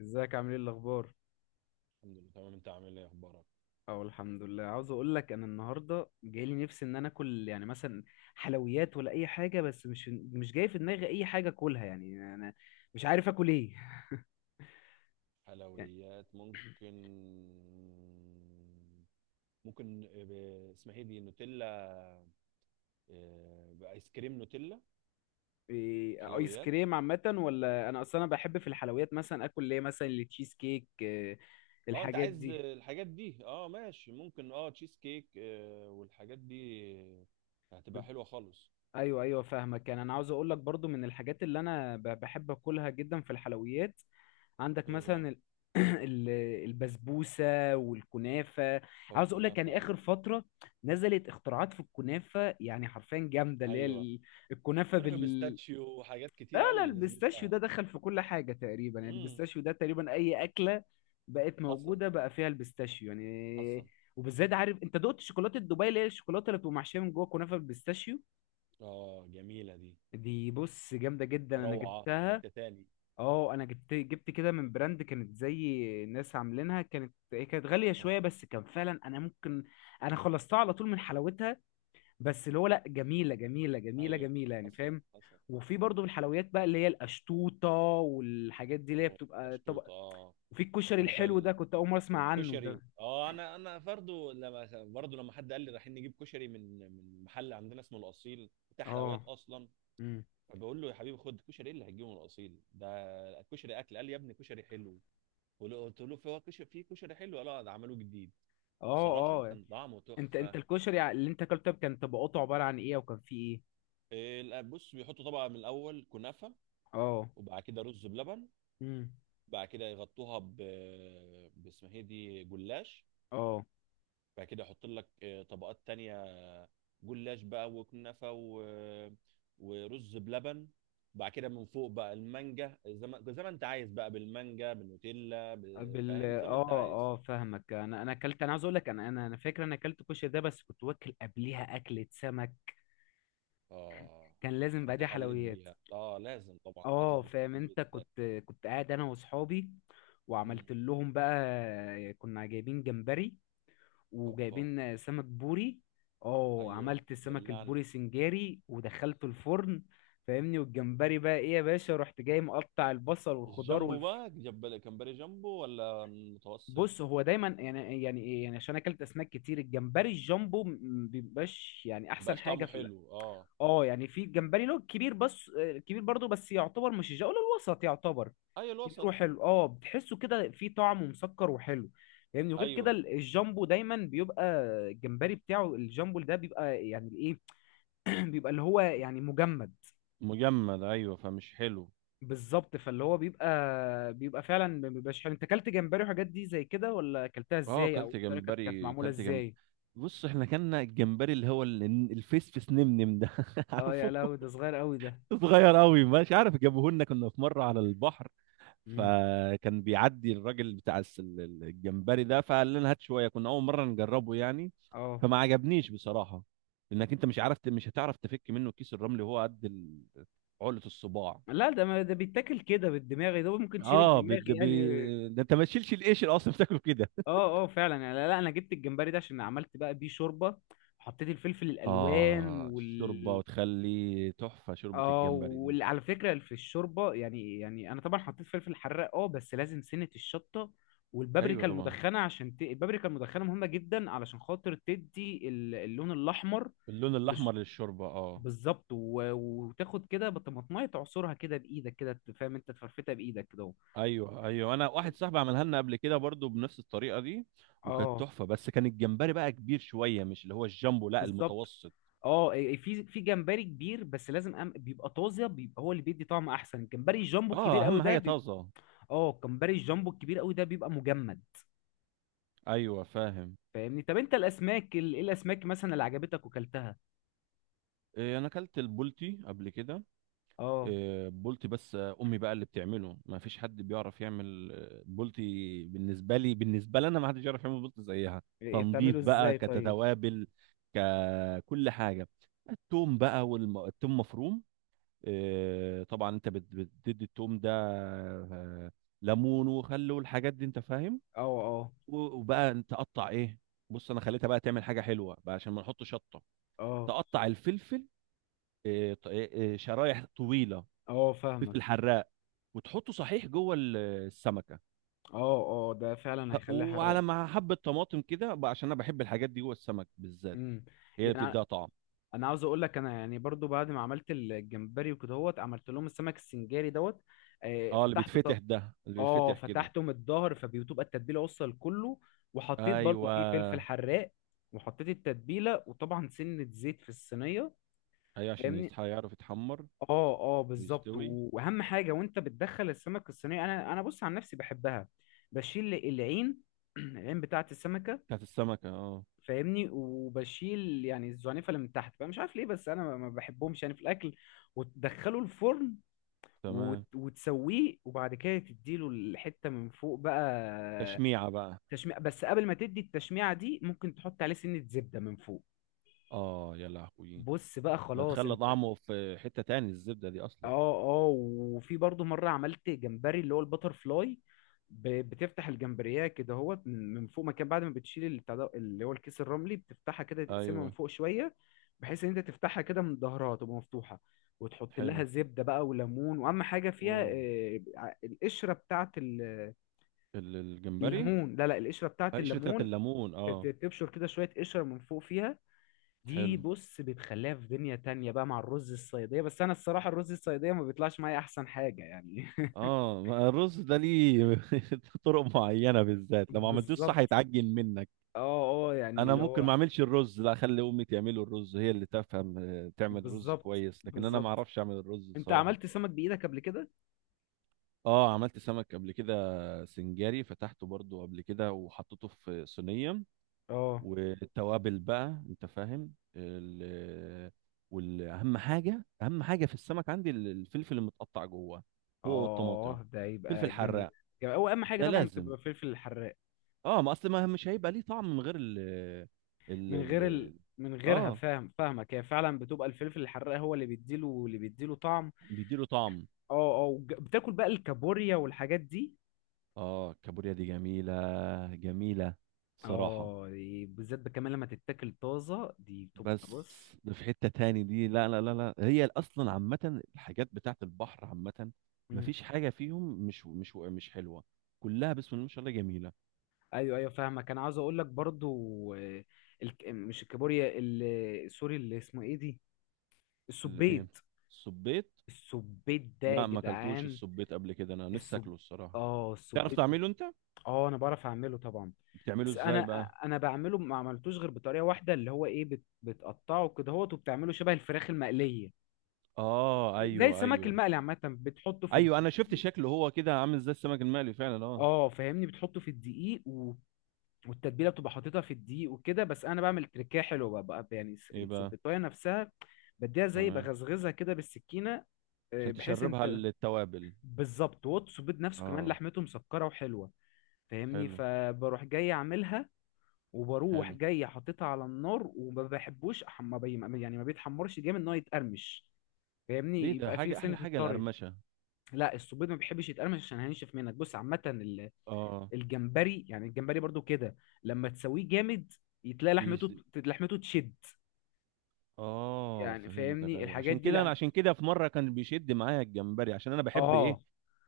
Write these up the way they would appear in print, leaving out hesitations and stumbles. ازيك، عامل ايه الاخبار؟ الحمد لله، تمام. انت عامل ايه، اخبارك؟ اه، الحمد لله. عاوز اقول لك انا النهارده جاي لي نفسي ان انا اكل يعني مثلا حلويات ولا اي حاجه، بس مش جاي في دماغي اي حاجه اكلها، يعني انا مش عارف اكل ايه. يعني حلويات ممكن. ممكن اسمها ايه دي، نوتيلا. اه، بايس كريم نوتيلا. إيه؟ ايس حلويات. كريم عامه، ولا انا اصلا انا بحب في الحلويات مثلا اكل ليه مثلا التشيز كيك، اه انت الحاجات عايز دي. الحاجات دي. اه ماشي، ممكن. اه تشيز كيك، والحاجات دي هتبقى حلوه خالص. ايوه، ايوه، فاهمك. يعني انا عاوز اقول لك برضو من الحاجات اللي انا بحب اكلها جدا في الحلويات، عندك ايه بقى؟ مثلا ال- البسبوسه والكنافه. او عاوز اقول لك يعني الكنافه. اخر فتره نزلت اختراعات في الكنافه، يعني حرفيا جامده. اللي هي ايوه. الكنافه كنافه بيستاتشيو وحاجات لا، كتير لا، قوي نزلت البيستاشيو لها. ده دخل في كل حاجه تقريبا، يعني امم. البيستاشيو ده تقريبا اي اكله بقت حصل، موجوده بقى فيها البيستاشيو يعني. حصل. وبالذات عارف انت دقت شوكولاته دبي اللي هي الشوكولاته اللي بتبقى محشيه من جوه كنافه بالبيستاشيو؟ اه جميله دي. دي بص جامده جدا، انا روعه في جبتها. حته تاني. اه، انا جبت كده من براند، كانت زي ناس عاملينها، كانت هي كانت غاليه شويه، اه، بس كان فعلا انا ممكن انا خلصتها على طول من حلاوتها، بس اللي هو لا، جميله جميله جميله ايوه. جميله، يعني حصل، فاهم. حصل. وفي برضو من الحلويات بقى اللي هي القشطوطه والحاجات دي، اللي هي اوه، بتبقى طبق. مشطوط. اه وفي الكشري كنا في الحلو ال... ده، كنت اول مره اسمع عنه ده. والكشري. اه، انا برضو لما حد قال لي رايحين نجيب كشري من محل عندنا اسمه الاصيل، بتاع حلويات اه. اصلا. امم. فبقول له يا حبيبي، خد كشري، ايه اللي هتجيبه من الاصيل ده؟ الكشري اكل. قال لي يا ابني، كشري حلو. قلت له في، هو كشري في كشري حلو؟ قال اه، ده عملوه جديد. بصراحه اه. اه. كان طعمه انت تحفه. الكشري اللي انت اكلته كان طبقاته عباره عن ايه، وكان فيه ايه؟ إيه، لا، بص بيحطوا طبقه من الاول كنافه، اه. وبعد كده رز بلبن، امم. بعد كده يغطوها باسمها ايه دي، جلاش. اه. بعد كده احط لك طبقات تانية، جلاش بقى وكنافه ورز بلبن. بعد كده من فوق بقى المانجا، زي ما زي ما انت عايز، بقى بالمانجا، بالنوتيلا، فاهم، زي ما اه، انت عايز. اه، فاهمك. انا عاوز اقول لك، انا فاكر انا اكلت كشري ده، بس كنت واكل قبليها اكلة سمك، اه كان لازم بقى فانت دي حليت حلويات. بيها. اه لازم طبعا اكله اه، السمك فاهم. دي انت بالذات. كنت قاعد انا واصحابي، مم. وعملت لهم بقى، كنا جايبين جمبري اوبا. وجايبين سمك بوري. اه، ايوه عملت السمك دلعني. البوري سنجاري ودخلته الفرن. فاهمني؟ والجمبري بقى ايه يا باشا، رحت جاي مقطع البصل والخضار. الجامبو. بقى جاب كمبري جامبو ولا متوسط؟ بص، هو دايما يعني ايه يعني، عشان اكلت اسماك كتير، الجمبري الجامبو بيبقاش يعني احسن مبقاش حاجه طعمه في الأكل. حلو، اه. اه، يعني في جمبري له كبير بس، كبير برضه، بس يعتبر مش الجو الوسط، يعتبر ايوه كبير الوسط. وحلو. اه، بتحسه كده فيه طعم ومسكر وحلو يعني. وغير كده ايوه. الجامبو دايما بيبقى، الجمبري بتاعه الجامبو ده بيبقى يعني الايه، بيبقى اللي هو يعني مجمد. مجمد، ايوه، فمش حلو. بالظبط، فاللي هو بيبقى، فعلا ما بيبقاش حلو. انت اكلت جمبري وحاجات دي زي كده، ولا اكلتها اه، ازاي؟ او إيه كلت الطريقه، كانت جمبري، معموله كلت جمب ازاي؟ بص احنا كنا الجمبري اللي هو الفيس فيس نمنم ده اه يا عارفه؟ لهوي، ده صغير قوي ده. صغير قوي، مش عارف، جابوه لنا كنا في مره على البحر. مم. فكان بيعدي الراجل بتاع الجمبري ده، فقال لنا هات شويه، كنا اول مره نجربه يعني. اه، فما عجبنيش بصراحه. انك انت مش عارف مش هتعرف تفك منه كيس الرمل، وهو قد عقله، الصباع. لا ده، ما ده بيتاكل كده بالدماغ، ده ممكن تشيل اه الدماغ يعني. ده انت ما تشيلش القشر اصلا، بتاكله كده. اه، اه، فعلا يعني. لا, لا، انا جبت الجمبري ده عشان عملت بقى بيه شوربه. حطيت الفلفل الالوان آه الشوربة، وتخلي تحفة شوربة اه، الجمبري دي. وعلى فكره في الشوربه يعني انا طبعا حطيت فلفل حراق، اه، بس لازم سنه الشطه أيوة والبابريكا طبعا. المدخنه عشان البابريكا المدخنه مهمه جدا علشان خاطر تدي اللون الاحمر. اللون الأحمر للشوربة، آه. بالظبط، وتاخد كده بطماطمايه، تعصرها كده بايدك كده، فاهم؟ انت تفرفتها بايدك كده اهو. أيوة، أيوة، أنا واحد صاحبي عملها لنا قبل كده برضو بنفس الطريقة دي، وكانت اه، تحفة، بس كان الجمبري بقى كبير شوية، مش اللي هو الجامبو، لا، بالظبط. المتوسط. اه، إيه، في جمبري كبير بس لازم بيبقى طازه، بيبقى هو اللي بيدي طعم احسن. الجمبري الجامبو الكبير آه قوي أهم ده حاجة بيبقى، طازة. اه، الجمبري الجامبو الكبير قوي ده بيبقى مجمد. أيوة فاهم. فاهمني؟ طب انت الاسماك ايه الاسماك مثلا اللي عجبتك وكلتها؟ إيه، أنا أكلت البولتي قبل كده. اه. بولتي، بس امي بقى اللي بتعمله ما فيش حد بيعرف يعمل بولتي بالنسبه لي، بالنسبه لنا، ما حدش يعرف يعمل بولتي زيها. إيه، تنظيف بتعمله بقى، ازاي طيب؟ كتوابل، ككل حاجه. التوم بقى، والتوم مفروم، طبعا. انت بتدي التوم ده ليمون وخل والحاجات دي، انت فاهم. اه، اه، وبقى انت قطع ايه؟ بص انا خليتها بقى تعمل حاجه حلوه بقى، عشان ما نحط شطه. اه، تقطع الفلفل، آه، ط- آه، شرايح طويله، اه، فلفل فاهمك. حراق، وتحطه صحيح جوه السمكه. اه، اه، ده فعلا ه- هيخليها حراق. وعلى مع حبه طماطم كده بقى، عشان انا بحب الحاجات دي جوه السمك بالذات، امم. هي اللي يعني بتديها طعم. انا عاوز اقول لك، انا يعني برضو بعد ما عملت الجمبري وكده هوت، عملت لهم السمك السنجاري دوت. اه، اللي فتحته بيتفتح ده، اللي اه، بيتفتح كده. فتحته من الظهر، فبتبقى التتبيله وصل كله. وحطيت برضو فيه فلفل ايوه، حراق، وحطيت التتبيله، وطبعا سنه زيت في الصينيه. ايوه، عشان فاهمني؟ يصحى يعرف يتحمر اه، اه، بالظبط. ويستوي. واهم حاجه وانت بتدخل السمك الصينيه، انا، بص عن نفسي، بحبها بشيل العين. العين بتاعه السمكه. بتاعت السمكه، اه. فاهمني؟ وبشيل يعني الزعنفه اللي من تحت بقى، مش عارف ليه بس انا ما بحبهمش يعني في الاكل. وتدخله الفرن، تمام. وتسويه، وبعد كده تديله الحته من فوق بقى. تشميعه بقى. تشميع، بس قبل ما تدي التشميعه دي ممكن تحط عليه سنه زبده من فوق. اه يا لهوي. بص بقى، ده خلاص تخلى انت. طعمه في حته تاني، الزبده دي اه، اصلا. اه، وفي برضه مره عملت جمبري اللي هو البتر فلاي. بتفتح الجمبريه كده، هو من فوق مكان، بعد ما بتشيل البتاع اللي هو الكيس الرملي، بتفتحها كده، تقسمها من ايوه. فوق شويه، بحيث ان انت تفتحها كده من ظهرها تبقى مفتوحه، وتحط حلو. لها زبده بقى وليمون. واهم حاجه فيها اوه، القشره بتاعه الجمبري. الليمون. لا، لا، القشره بتاعه قشره بتاعت الليمون، الليمون، اه. تبشر كده شويه قشره من فوق فيها. دي حلو. بص بتخليها في دنيا تانية بقى مع الرز الصيادية، بس أنا الصراحة الرز الصيادية ما بيطلعش معايا أحسن حاجة يعني. اه، ما الرز ده ليه طرق معينه، بالذات لو ما عملتوش صح بالظبط، يتعجن منك. اه، اه، يعني انا اللي ممكن ما هو اعملش الرز، لا، اخلي امي تعمله الرز، هي اللي تفهم، تعمل رز بالظبط، كويس، لكن انا ما بالظبط. اعرفش اعمل الرز أنت الصراحه. عملت سمك بإيدك قبل كده؟ اه عملت سمك قبل كده. سنجاري، فتحته برضو قبل كده وحطيته في صينيه، اه، والتوابل بقى انت فاهم والاهم حاجه اهم حاجه في السمك عندي الفلفل المتقطع جوه، هو والطماطم، اه، ده فلفل يبقى جامد. حراق. جامد. هو أهم حاجة ده طبعا لازم. بتبقى الفلفل الحراق، اه، ما اصل ما مش هيبقى ليه طعم من غير ال ال من غير ال من غيرها، اه فاهم؟ فاهمك، هي فعلا بتبقى الفلفل الحراق هو اللي بيديله طعم. بيديله طعم. اه، اه، بتاكل بقى الكابوريا والحاجات دي؟ اه الكابوريا دي جميلة، جميلة، صراحة. اه، دي بالذات بقى كمان لما تتاكل طازه، دي بتبقى بس بص. ده في حتة تاني دي. لا، لا، لا، لا، هي اصلا عامة، الحاجات بتاعت البحر عامة، مم. مفيش حاجة فيهم مش حلوة، كلها بسم الله ما شاء الله جميلة. ايوه، ايوه، فاهمك. انا عاوز اقول لك برضو مش الكابوريا، سوري، اللي اسمه ايه دي، الايه؟ السبيت. الصبيط. السبيت ده يا لا، ما اكلتوش جدعان. الصبيط قبل كده، انا نفسي السب اكله الصراحة. اه تعرف السبيت. تعمله انت؟ اه، انا بعرف اعمله طبعا، بتعمله بس انا ازاي بقى؟ انا بعمله ما عملتوش غير بطريقه واحده اللي هو ايه، بتقطعه كده هوت وبتعمله شبه الفراخ المقليه، اه، زي ايوه، السمك ايوه. المقلي عامه، بتحطه ايوه انا شفت شكله هو كده عامل زي السمك المقلي فعلا، اه. اه، فاهمني، بتحطه في الدقيق والتتبيله، بتبقى حاططها في الدقيق وكده. بس انا بعمل تركايه حلوه بقى، يعني ايه بقى؟ السبيطايه نفسها، بديها زي تمام، بغزغزها كده بالسكينه، عشان بحيث تشربها انت، التوابل. بالظبط. والسبيط نفسه كمان اه. لحمته مسكره وحلوه، فاهمني؟ حلو. فبروح جاي اعملها، وبروح حلو. جاي حاططها على النار، وما بحبوش أح- ما بي... ما- يعني ما بيتحمرش جامد ان هو يتقرمش. ليه؟ فاهمني؟ ده يبقى فيه حاجه، احلى سنه حاجه الطري. القرمشه. لا، السبيط ما بيحبش يتقرمش عشان هينشف منك، بص عامه. اه. الجمبري، يعني الجمبري برضو كده، لما تسويه جامد، يتلاقي يس... لحمته تشد اه يعني، فهمتك، فاهمني؟ ايوه. الحاجات عشان دي كده انا، عشان كده في مره كان بيشد معايا الجمبري، عشان انا بحب ايه، اه،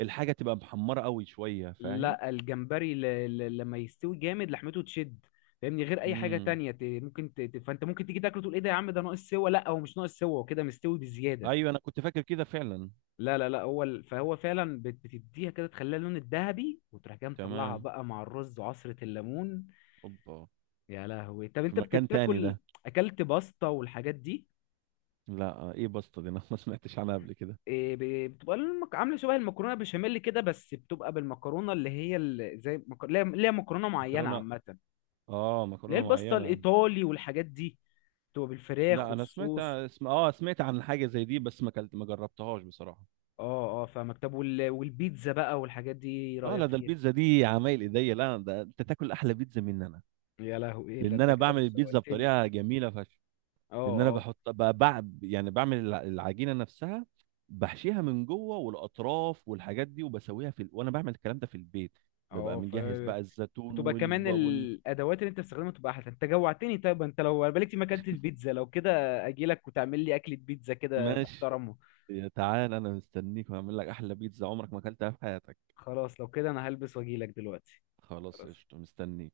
الحاجه تبقى محمره قوي شويه، فاهم. لا الجمبري، لما يستوي جامد، لحمته تشد، فاهمني، غير اي حاجه امم. تانية. ممكن فانت ممكن تيجي تاكله، تقول ايه ده يا عم، ده ناقص سوا. لا، هو مش ناقص سوا، هو كده مستوي بزياده. ايوه انا كنت فاكر كده فعلا. لا، لا، لا، هو فهو فعلا بتديها كده، تخليها اللون الذهبي، وتروح جاي مطلعها تمام. بقى مع الرز وعصره الليمون. اوبا. يا لهوي، طب في انت مكان تاني بتاكل ده. اكلت باستا والحاجات دي؟ لا، ايه بسطه دي انا ما سمعتش عنها قبل كده. إيه، بتبقى عامله شبه المكرونه بشاميل كده، بس بتبقى بالمكرونه اللي هي اللي هي مكرونه معينه مكرونه. عامه، اه اللي هي مكرونه الباستا معينه. الايطالي والحاجات دي، بتبقى بالفراخ لا انا سمعت والصوص. اسم، سمعت عن حاجه زي دي، بس ما جربتهاش بصراحه. اه، اه، فاهمك. طب والبيتزا بقى والحاجات دي إيه اه رايك لا، ده فيها؟ البيتزا دي عمايل ايديا، لا، ده انت تاكل احلى بيتزا مني انا. يا لهوي، ايه ده، لان انت انا كده بعمل البيتزا شوقتني. بطريقه جميله فشخ. اه، لان انا اه، بحط يعني بعمل العجينه نفسها، بحشيها من جوه، والاطراف والحاجات دي، وبسويها وانا بعمل الكلام ده في البيت. ببقى اه، مجهز بقى الزيتون بتبقى والب... كمان وال الادوات اللي انت بتستخدمها بتبقى احلى. انت جوعتني، طيب انت لو بالك دي، ما كانت البيتزا لو كده اجي لك وتعمل لي اكله بيتزا كده ماشي. محترمه. يا تعال، انا مستنيك وهعمل لك احلى بيتزا عمرك ما اكلتها في حياتك. خلاص، لو كده انا هلبس واجي لك دلوقتي. خلاص قشطه، خلاص. مستنيك.